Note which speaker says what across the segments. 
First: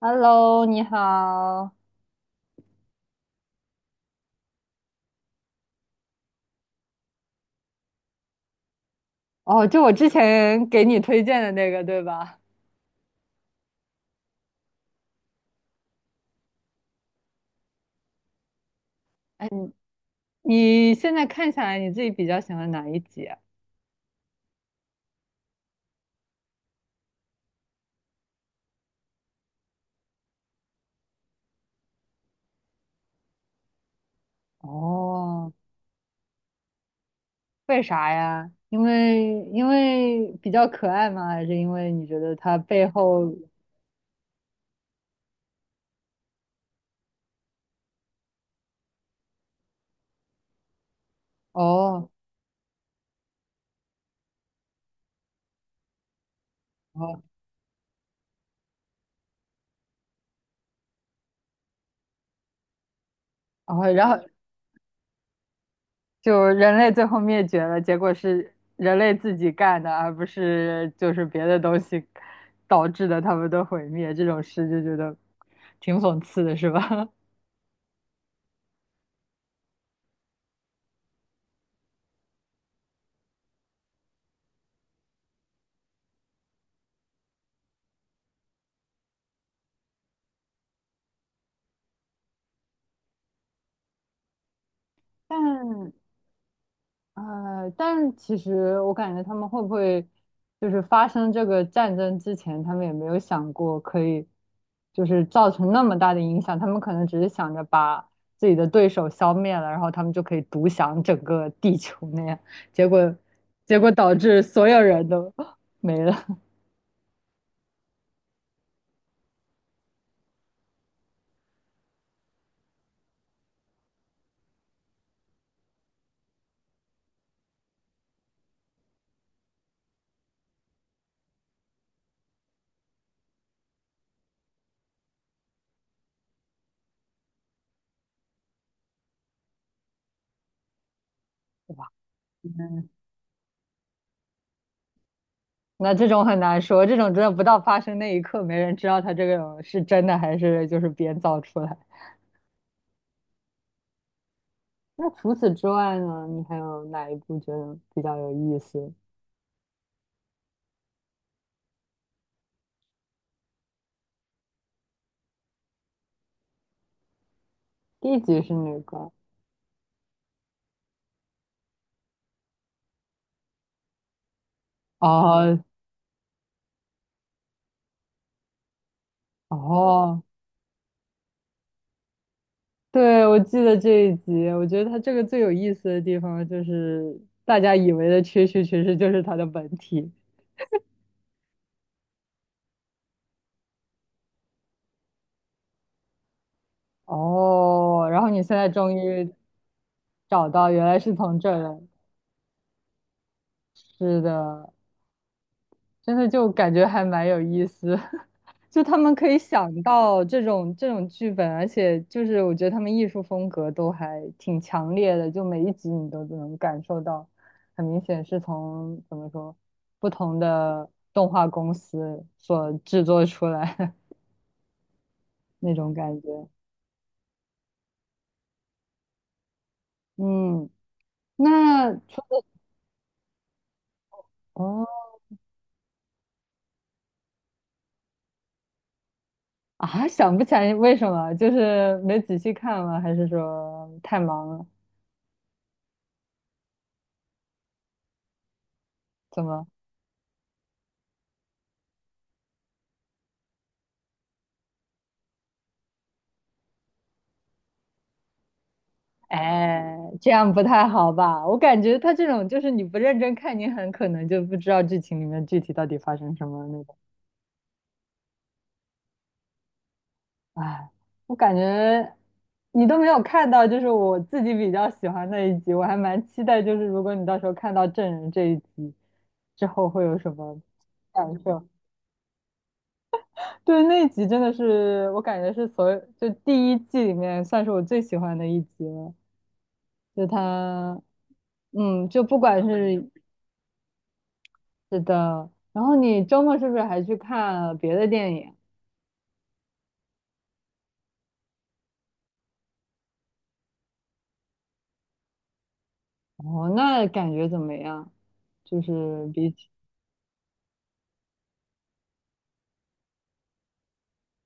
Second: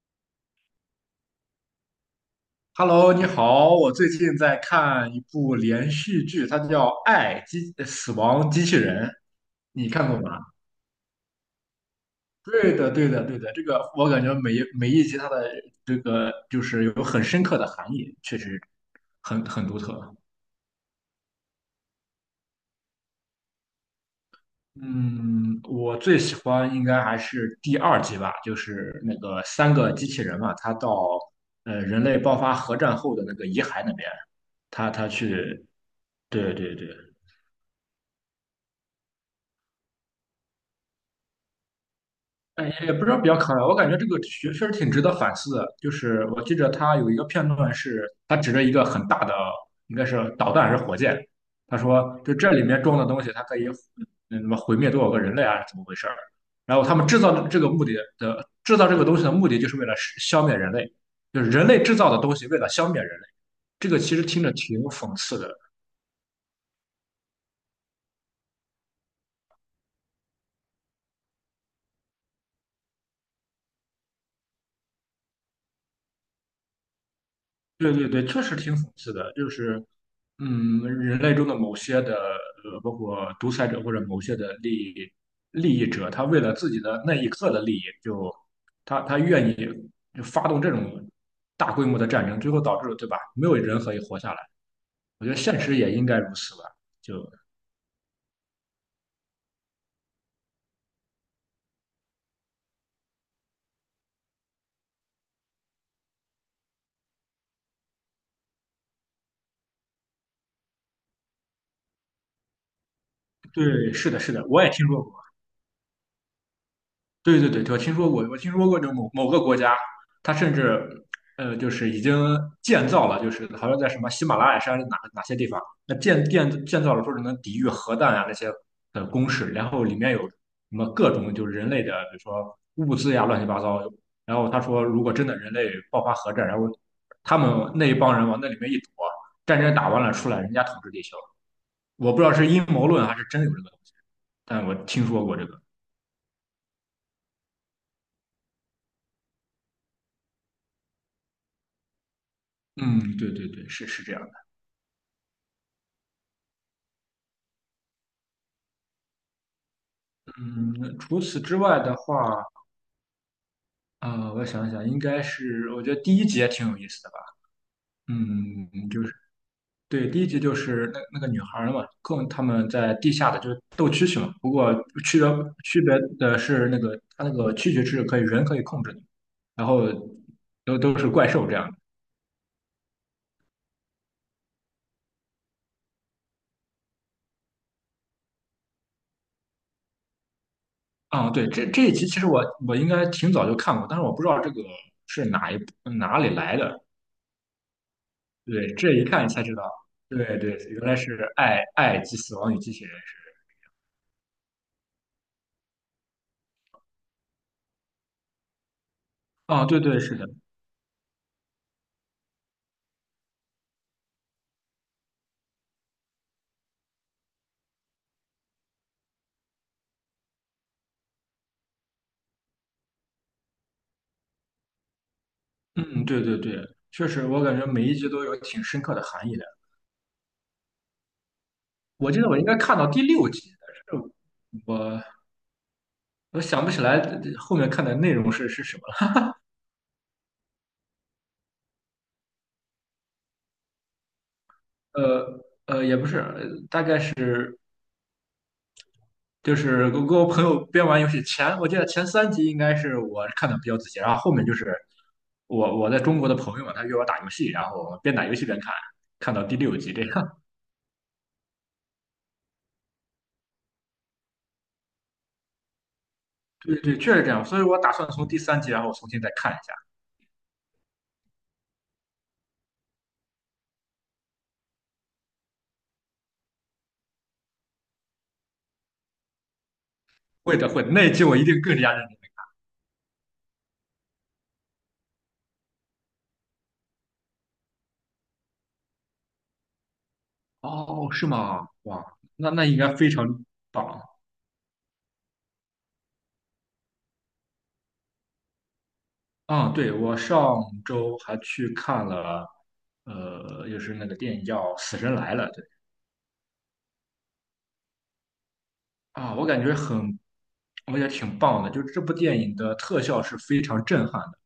Speaker 1: Hello，你好。
Speaker 2: Hello，你好，我最近在看一部连续剧，它叫《爱死亡机器人》，
Speaker 1: 哦，就
Speaker 2: 你
Speaker 1: 我之
Speaker 2: 看过吗？
Speaker 1: 前给你推荐的那个，对吧？
Speaker 2: 对的，对的，对的，这个我感觉每一集它的这个就是有很深刻的含义，确实很
Speaker 1: 哎，
Speaker 2: 很
Speaker 1: 你
Speaker 2: 独特。
Speaker 1: 你现在看下来，你自己比较喜欢哪一集啊？
Speaker 2: 嗯，我最喜欢应该还是第二集吧，就是那个三个机器人嘛，他到人类爆发核战后的那个遗骸那边，他
Speaker 1: 哦，
Speaker 2: 去，对对对。
Speaker 1: 为啥呀？因为比较可爱吗？还是因为你觉得它
Speaker 2: 哎，
Speaker 1: 背
Speaker 2: 也不知道比
Speaker 1: 后……
Speaker 2: 较可爱，我感觉这个确实挺值得反思的。就是我记着他有一个片段是，他指着一个很大的，应该是导弹还是火箭，他
Speaker 1: 哦
Speaker 2: 说就这里面装的东西，它可以什么毁灭多少个人类啊，怎么回事儿？然后他们
Speaker 1: 哦
Speaker 2: 制造这个东西的目的，就是为了消灭人类，就是人类制造的东西为了消灭人类。这
Speaker 1: 哦，
Speaker 2: 个
Speaker 1: 然
Speaker 2: 其
Speaker 1: 后
Speaker 2: 实听着挺讽刺的。
Speaker 1: 就人类最后灭绝了，结果是人类自己干的，而不是就是别的东西导致的他们的毁灭，这种事就觉得挺讽刺的，是吧？
Speaker 2: 对对对，确实挺讽刺的，就是，人类中的某些的，包括独裁者或者某些的利益者，他为了自己的那一刻的利益，就他愿意就发动这种大规模的战争，最后导致了对吧？没有人可以活下来。我 觉得现实
Speaker 1: 但
Speaker 2: 也应该如此吧。就
Speaker 1: 但其实我感觉他们会不会就是发生这个战争之前，他们也没有想过可以就是造成那么大的影响，他们可能只是想着把自己的对手消灭了，然后他们就可以独享整个地球那样，结果结果
Speaker 2: 对，是
Speaker 1: 导
Speaker 2: 的，是
Speaker 1: 致
Speaker 2: 的，我
Speaker 1: 所
Speaker 2: 也
Speaker 1: 有
Speaker 2: 听说
Speaker 1: 人
Speaker 2: 过。
Speaker 1: 都 没了。
Speaker 2: 对对对，我听说过就某某个国家，它甚至就是已经建造了，就是好像在什么喜马拉雅山哪些地方，那建造了说是能抵御核弹啊那些的工事，然后里面有什么各种就是人类的，比如说物资呀乱七八糟。然后他说，如果真的人类爆发核战，然后他们那一帮人往那里面一躲，战争打完了出来，人家统治地球。
Speaker 1: 哇，
Speaker 2: 我不知道是阴谋
Speaker 1: 嗯，
Speaker 2: 论还是真有这个东西，但我听说过这个。
Speaker 1: 那这种很难说，这种真的不到发生那一刻，没人知道他这个是真的还是就是编造出来。
Speaker 2: 嗯，对对对，是这样。
Speaker 1: 那除此之外呢？你还有哪一部觉得比较有意思？
Speaker 2: 嗯，除此之外的话，我想想，应该是我觉得第一集也挺有意思的吧。
Speaker 1: 第一集是哪
Speaker 2: 就
Speaker 1: 个？
Speaker 2: 是对，第一集就是那个女孩儿嘛，跟他们在地下的就是斗蛐蛐嘛。不过区别
Speaker 1: 哦
Speaker 2: 区别的是那个它那个蛐蛐是可以人可以控制的，然后
Speaker 1: 哦，
Speaker 2: 都是怪兽这样的。
Speaker 1: 对，我记得这一集，我觉得它这个最有意思的地方就是大家以为的蛐蛐，其实就是它的本体。
Speaker 2: 啊、对，这一集其实我应该挺早就看过，但是我不知道这个是哪一部哪里来的。
Speaker 1: 哦，然后你现在
Speaker 2: 对，
Speaker 1: 终
Speaker 2: 这一看
Speaker 1: 于
Speaker 2: 才知道，对
Speaker 1: 找
Speaker 2: 对，
Speaker 1: 到，
Speaker 2: 原
Speaker 1: 原
Speaker 2: 来
Speaker 1: 来
Speaker 2: 是
Speaker 1: 是从这
Speaker 2: 爱
Speaker 1: 儿来。
Speaker 2: 《爱及死亡与机器人》。
Speaker 1: 是的，真的就感觉还蛮有意思，就他们可以
Speaker 2: 哦，
Speaker 1: 想
Speaker 2: 对对，是
Speaker 1: 到
Speaker 2: 的，
Speaker 1: 这种剧本，而且就是我觉得他们艺术风格都还挺强烈的，就每一集你都能感受到，很明显是从怎么说不同的动画公司所制作出来的 那种
Speaker 2: 嗯，
Speaker 1: 感
Speaker 2: 对对
Speaker 1: 觉。
Speaker 2: 对，确实，我感觉每一集都有挺深刻的含义的。
Speaker 1: 嗯，那
Speaker 2: 我记
Speaker 1: 除
Speaker 2: 得我
Speaker 1: 了
Speaker 2: 应该看到第六集，但是
Speaker 1: 哦
Speaker 2: 我我想不起来后面看的内容是什么
Speaker 1: 啊，想不起来为什么，就是没仔细看吗？还是说太忙
Speaker 2: 了。
Speaker 1: 了？
Speaker 2: 也不是，大概是
Speaker 1: 怎
Speaker 2: 就
Speaker 1: 么？
Speaker 2: 是我跟我朋友边玩游戏前，我记得前三集应该是我看的比较仔细，然后后面就是我在中国的朋友嘛，他约我打游戏，然后我们边打游戏边看，看到第六集
Speaker 1: 哎，
Speaker 2: 这
Speaker 1: 这
Speaker 2: 样。
Speaker 1: 样 不太好吧？我感觉他这种就是你不认真看，你很可能就不知道剧情里面具体到底发生什么
Speaker 2: 对
Speaker 1: 那种。
Speaker 2: 对，确实这样，所以我打算从第三集然后重新再看一下。
Speaker 1: 哎，我感觉你都没有看到，就是我自己比较喜欢那一集，我还蛮期待，就是如果你到时候看到证人这一集之后会有什
Speaker 2: 会
Speaker 1: 么
Speaker 2: 的，会的，那一集
Speaker 1: 感
Speaker 2: 我一定
Speaker 1: 受。
Speaker 2: 更加认真。
Speaker 1: 对，那一集真的是我感觉是所有就第一季里面算是我最喜欢的一集了，就他。
Speaker 2: 哦，是吗？哇，
Speaker 1: 嗯，就不
Speaker 2: 那
Speaker 1: 管
Speaker 2: 那应该
Speaker 1: 是
Speaker 2: 非常棒
Speaker 1: 是的，然后你周末是不是还去看了别的电影？
Speaker 2: 啊！对，我上周还去看了，就是那个电影叫《死神来了》，对
Speaker 1: 哦，那感觉怎么样？就是
Speaker 2: 啊，
Speaker 1: 比起
Speaker 2: 我觉得挺棒的，就这部电影的特效是非常震撼的，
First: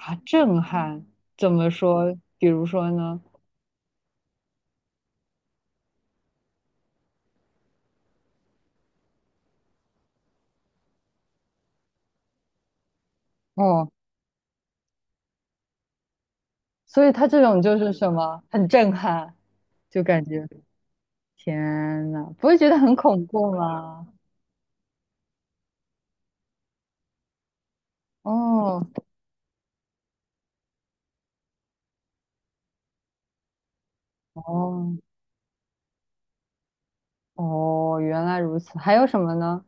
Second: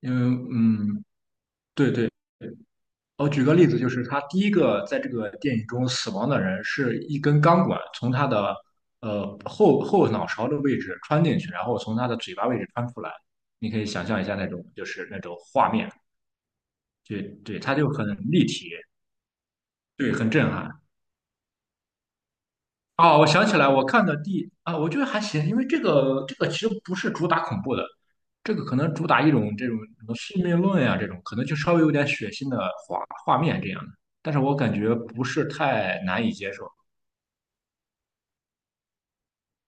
Speaker 2: 因为
Speaker 1: 震撼，
Speaker 2: 嗯，
Speaker 1: 怎么
Speaker 2: 对对。
Speaker 1: 说？比如说呢？
Speaker 2: 我举个例子，就是他第一个在这个电影中死亡的人，是一根钢管从他的后脑勺的位置穿进去，然后从他的嘴巴位置穿出来。你可以
Speaker 1: 哦，
Speaker 2: 想象一下那种就是那种画面，
Speaker 1: 所以
Speaker 2: 对
Speaker 1: 它这
Speaker 2: 对，
Speaker 1: 种
Speaker 2: 他
Speaker 1: 就
Speaker 2: 就
Speaker 1: 是
Speaker 2: 很
Speaker 1: 什么，
Speaker 2: 立
Speaker 1: 很
Speaker 2: 体，
Speaker 1: 震撼，就
Speaker 2: 对，
Speaker 1: 感
Speaker 2: 很
Speaker 1: 觉
Speaker 2: 震撼。
Speaker 1: 天呐，不会觉得很
Speaker 2: 啊！
Speaker 1: 恐
Speaker 2: 我想
Speaker 1: 怖
Speaker 2: 起来，我看
Speaker 1: 吗？
Speaker 2: 的第啊，我觉得还行，因为这个其实不是主打恐怖的，这个可能
Speaker 1: 哦
Speaker 2: 主打一种这种什么宿命论呀、这种可能就稍微有点血腥的画面这样的，但是我感
Speaker 1: 哦
Speaker 2: 觉不是太难以接受。
Speaker 1: 哦，原来如此。还有什么呢？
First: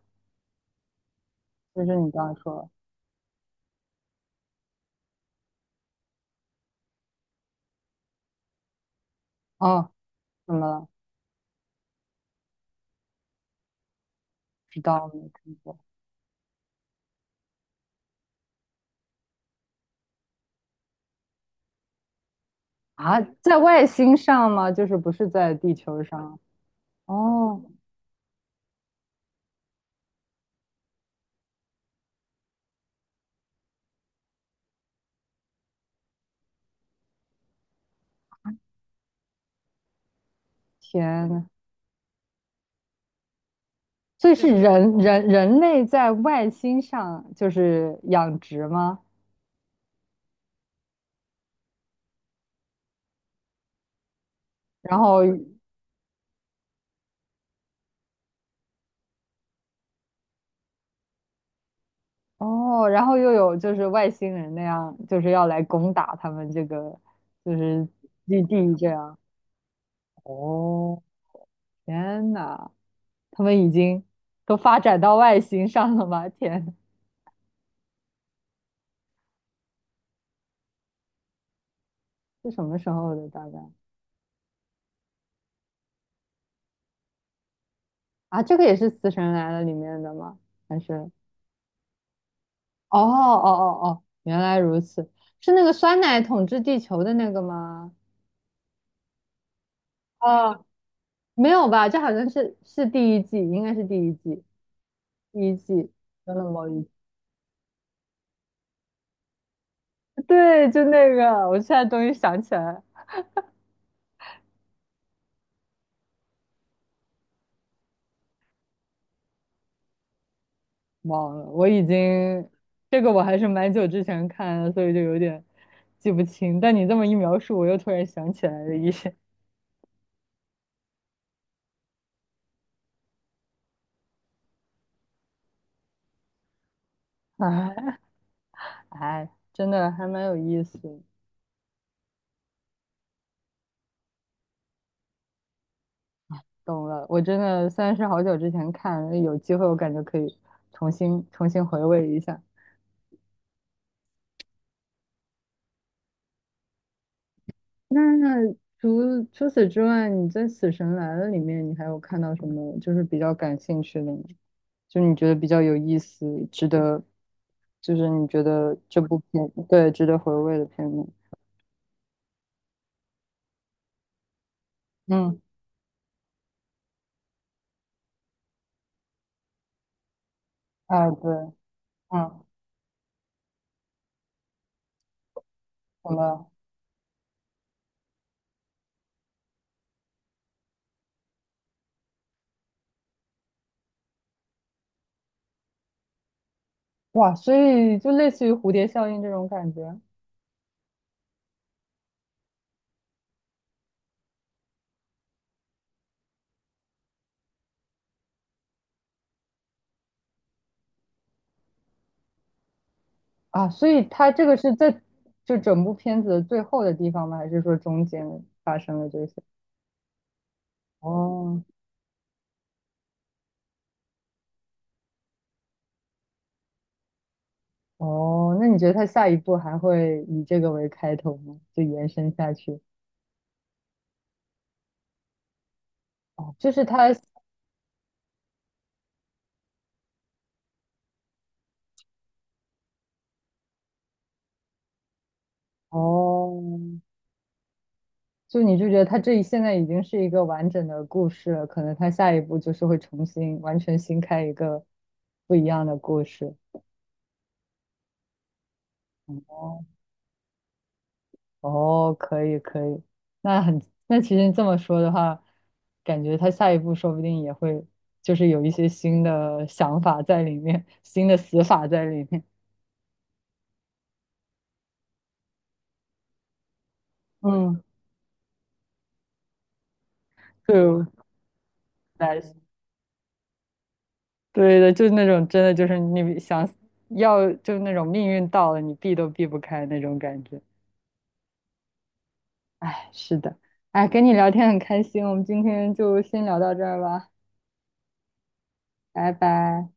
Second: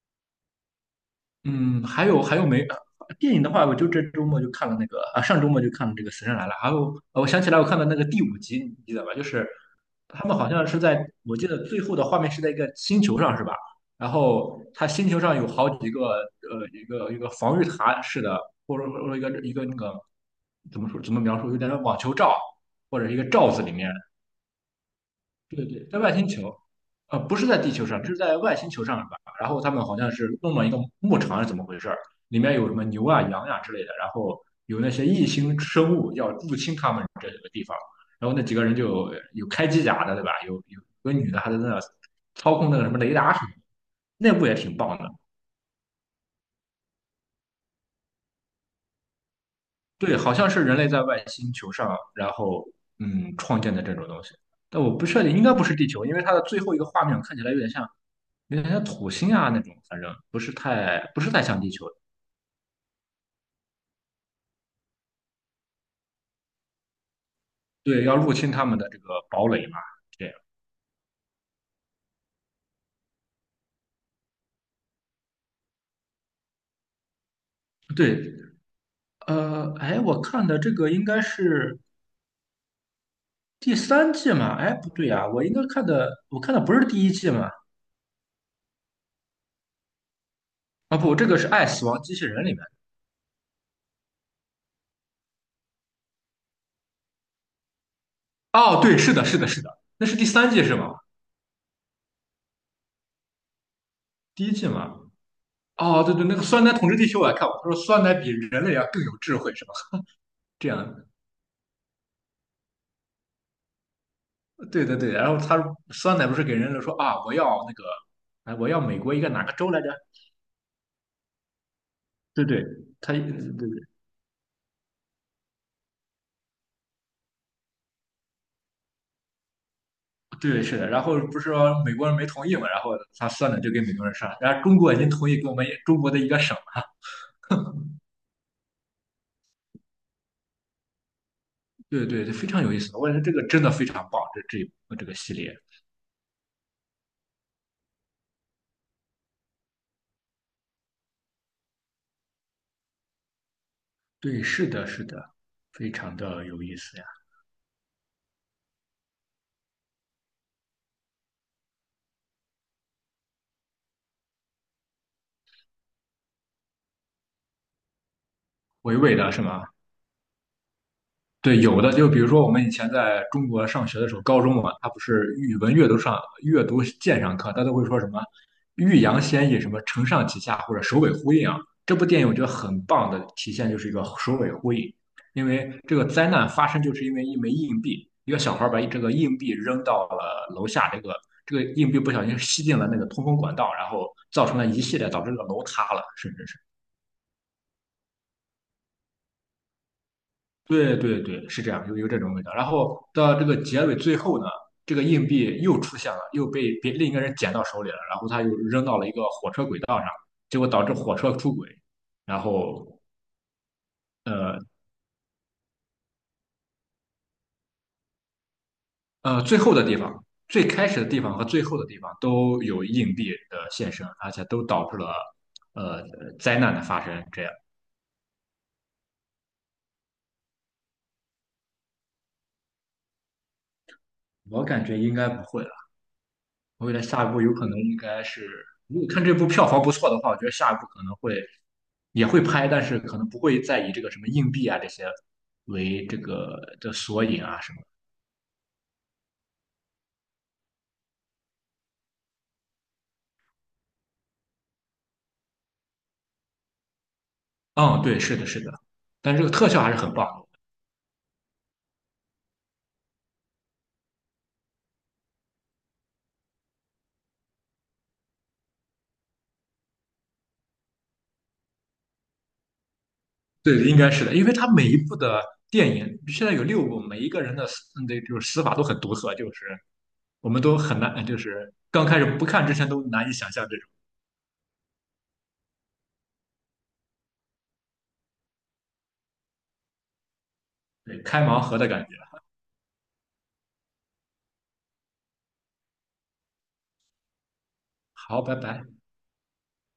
Speaker 2: 嗯，
Speaker 1: 就是
Speaker 2: 还
Speaker 1: 你
Speaker 2: 有
Speaker 1: 刚
Speaker 2: 还
Speaker 1: 才
Speaker 2: 有没
Speaker 1: 说，
Speaker 2: 电影的话，我就这周末就看了那个啊，上周末就看了这个《死神来了》，还有我想起来我看了那个第五集，你记得吧？就是
Speaker 1: 哦，
Speaker 2: 他们好
Speaker 1: 怎么
Speaker 2: 像是
Speaker 1: 了？
Speaker 2: 在，我记得最后的画面是在一个星球上，是吧？然后
Speaker 1: 知
Speaker 2: 他
Speaker 1: 道
Speaker 2: 星球
Speaker 1: 没
Speaker 2: 上有
Speaker 1: 看
Speaker 2: 好
Speaker 1: 过。
Speaker 2: 几个一个一个防御塔似的，或者说一个一个那个怎么说怎么描述，有点像网球罩或者一
Speaker 1: 啊？
Speaker 2: 个罩
Speaker 1: 在
Speaker 2: 子里
Speaker 1: 外
Speaker 2: 面。
Speaker 1: 星上吗？就是不是在
Speaker 2: 对
Speaker 1: 地
Speaker 2: 对，在
Speaker 1: 球
Speaker 2: 外星
Speaker 1: 上？
Speaker 2: 球，不是在
Speaker 1: 哦，
Speaker 2: 地球上，这是在外星球上吧？然后他们好像是弄了一个牧场，是怎么回事儿？里面有什么牛啊、羊呀、之类的，然后有那些异星生物要入侵他们这个地方，然后那几个人就有开机甲的，对吧？有个
Speaker 1: 天
Speaker 2: 女的
Speaker 1: 呐，
Speaker 2: 还在那操控那个什么雷达什么的，
Speaker 1: 所
Speaker 2: 那
Speaker 1: 以对
Speaker 2: 部
Speaker 1: 是
Speaker 2: 也挺棒
Speaker 1: 人
Speaker 2: 的。
Speaker 1: 人人类在外星上就是养殖吗？
Speaker 2: 对，好像是人类在外星球上，然后创建的这种东西，但我
Speaker 1: 然
Speaker 2: 不
Speaker 1: 后
Speaker 2: 确定，应该不是地球，因为它的最后一个画面看起来有点像。有点像土星啊那种，反正不是太像地球。
Speaker 1: 哦，然后又有就是外星人那样，就是要来攻打他们这个就是
Speaker 2: 对，要入
Speaker 1: 基
Speaker 2: 侵他
Speaker 1: 地
Speaker 2: 们
Speaker 1: 这
Speaker 2: 的这个
Speaker 1: 样。
Speaker 2: 堡垒嘛，这样。
Speaker 1: 哦，天呐，他们已经都发展到外星上了吗？天，
Speaker 2: 对，哎，我看的这个应该是
Speaker 1: 是什么时候的大概？
Speaker 2: 第三季嘛？哎，不对呀、我看的不是第一季嘛？
Speaker 1: 啊，这个也是《死神来了》里面的吗？还
Speaker 2: 啊，
Speaker 1: 是？
Speaker 2: 不，这个是《爱死亡机器人》里面。
Speaker 1: 哦哦哦哦，原来如此，是那个酸奶统治地球的那个吗？
Speaker 2: 哦，对，是的，是的，是的，那是第三
Speaker 1: 哦，
Speaker 2: 季是吗？
Speaker 1: 没有吧？这好像是第一季，应该是第一季，
Speaker 2: 第一季嘛？
Speaker 1: 第一季
Speaker 2: 哦，对对，
Speaker 1: 真
Speaker 2: 那个
Speaker 1: 的
Speaker 2: 酸
Speaker 1: 某
Speaker 2: 奶
Speaker 1: 一 季
Speaker 2: 统治地球我也看过，他说酸奶比人类要更有智慧是吧？这
Speaker 1: 对，就
Speaker 2: 样，
Speaker 1: 那个，我现在终于想起来，
Speaker 2: 对对对，然后酸奶不是给人类说啊，我要那个，哎，我要美国一个哪个州来着？
Speaker 1: 忘了，我已
Speaker 2: 对
Speaker 1: 经
Speaker 2: 对，
Speaker 1: 这个
Speaker 2: 他
Speaker 1: 我还是蛮久之前看的，所以就有点记不清。但你这么一描述，我又突然想起来了一些，
Speaker 2: 对对是的，然后不是说美国人没同意嘛，然后他算了就给美国人算了，然后中国已经同意给我们中国的一个省了，
Speaker 1: 哎哎，真的还蛮有意思的。
Speaker 2: 对对，对非常有意思，我感觉这个真的非常棒，这一部这个系列，
Speaker 1: 懂了，我真的虽然是好久之前看，有机会我感觉可以重新回味一下。
Speaker 2: 对，是的，是的，非常的有意思呀，
Speaker 1: 那除此之外，你在《死神来了》里面，你还有看到什么就是比较感兴趣的吗？就你觉得比较有意思，值得，就是你觉得
Speaker 2: 娓
Speaker 1: 这
Speaker 2: 娓
Speaker 1: 部
Speaker 2: 的是
Speaker 1: 片，
Speaker 2: 吗？
Speaker 1: 对，值得回味的片目。
Speaker 2: 对，有的就比如说我们以前在中国上学的时候，高中嘛，它不是
Speaker 1: 嗯，
Speaker 2: 语文阅读上阅读鉴赏课，它都会说什么"欲扬先抑"，什么"承上启下"或者"首
Speaker 1: 啊，
Speaker 2: 尾
Speaker 1: 对，
Speaker 2: 呼应"啊。这部电影我觉
Speaker 1: 嗯，
Speaker 2: 得很棒的体现就是一个首尾呼应，因为这个
Speaker 1: 懂
Speaker 2: 灾难
Speaker 1: 了。
Speaker 2: 发生就是因为一枚硬币，一个小孩把这个硬币扔到了楼下，这个硬币不小心吸进了那个通风管道，然后造成了一系列导致这个楼塌了，甚至是。
Speaker 1: 哇，所以就类似于蝴蝶效应这种感觉。
Speaker 2: 对对对，是这样，有这种味道。然后到这个结尾最后呢，这个硬币又出现了，又被别另一个人捡到手里了，然后他又扔到了一个火车轨道上，结果导致火车出轨。然后
Speaker 1: 啊，所以他这个
Speaker 2: 呃
Speaker 1: 是在就整部片子的最后的地方吗？还是说中间发生了这些？
Speaker 2: 最后的地方，最开始的地方和
Speaker 1: 哦
Speaker 2: 最后的地方都有硬币的现身，而且都导致了呃灾难的发生。这样，
Speaker 1: 哦，那你觉得他下一步还会以这个为开头吗？就延伸下去？
Speaker 2: 我感觉应该不会了。
Speaker 1: 哦，就是
Speaker 2: 我觉得
Speaker 1: 他
Speaker 2: 下一步有可能应该是，如果看这部票房不错的话，我觉得下一步可能会也会拍，但是可能不会再以这个什么硬币啊这些为这个的
Speaker 1: 哦，
Speaker 2: 索引啊什么。
Speaker 1: 就你就觉得他这一现在已经是一个完整的故事了，可能他下一步就是会重新完全新开一个不一样的故事。
Speaker 2: 嗯，对，是的，是的，但这个特效
Speaker 1: 哦
Speaker 2: 还是很棒的。
Speaker 1: 哦，可以可以，那很，那其实你这么说的话，感觉他下一步说不定也会，就是有一些新的想法在里面，新的死法在里面。
Speaker 2: 对，应该是的，因为它每一部的电影现在有六部，每一个人的死
Speaker 1: 嗯，
Speaker 2: 那就是死法都很独特，就是我们都
Speaker 1: 对
Speaker 2: 很
Speaker 1: 我
Speaker 2: 难，就是刚开始
Speaker 1: 来
Speaker 2: 不
Speaker 1: 说
Speaker 2: 看之前都难以想象这种
Speaker 1: 对的，就是那种真的就是你想要，就是那种命运到了，你避都避不开那种感觉。
Speaker 2: 对开盲盒的感觉。
Speaker 1: 哎，是的，哎，跟你聊天很开心，我们今天就先聊到这儿吧，
Speaker 2: 好，拜拜。
Speaker 1: 拜拜。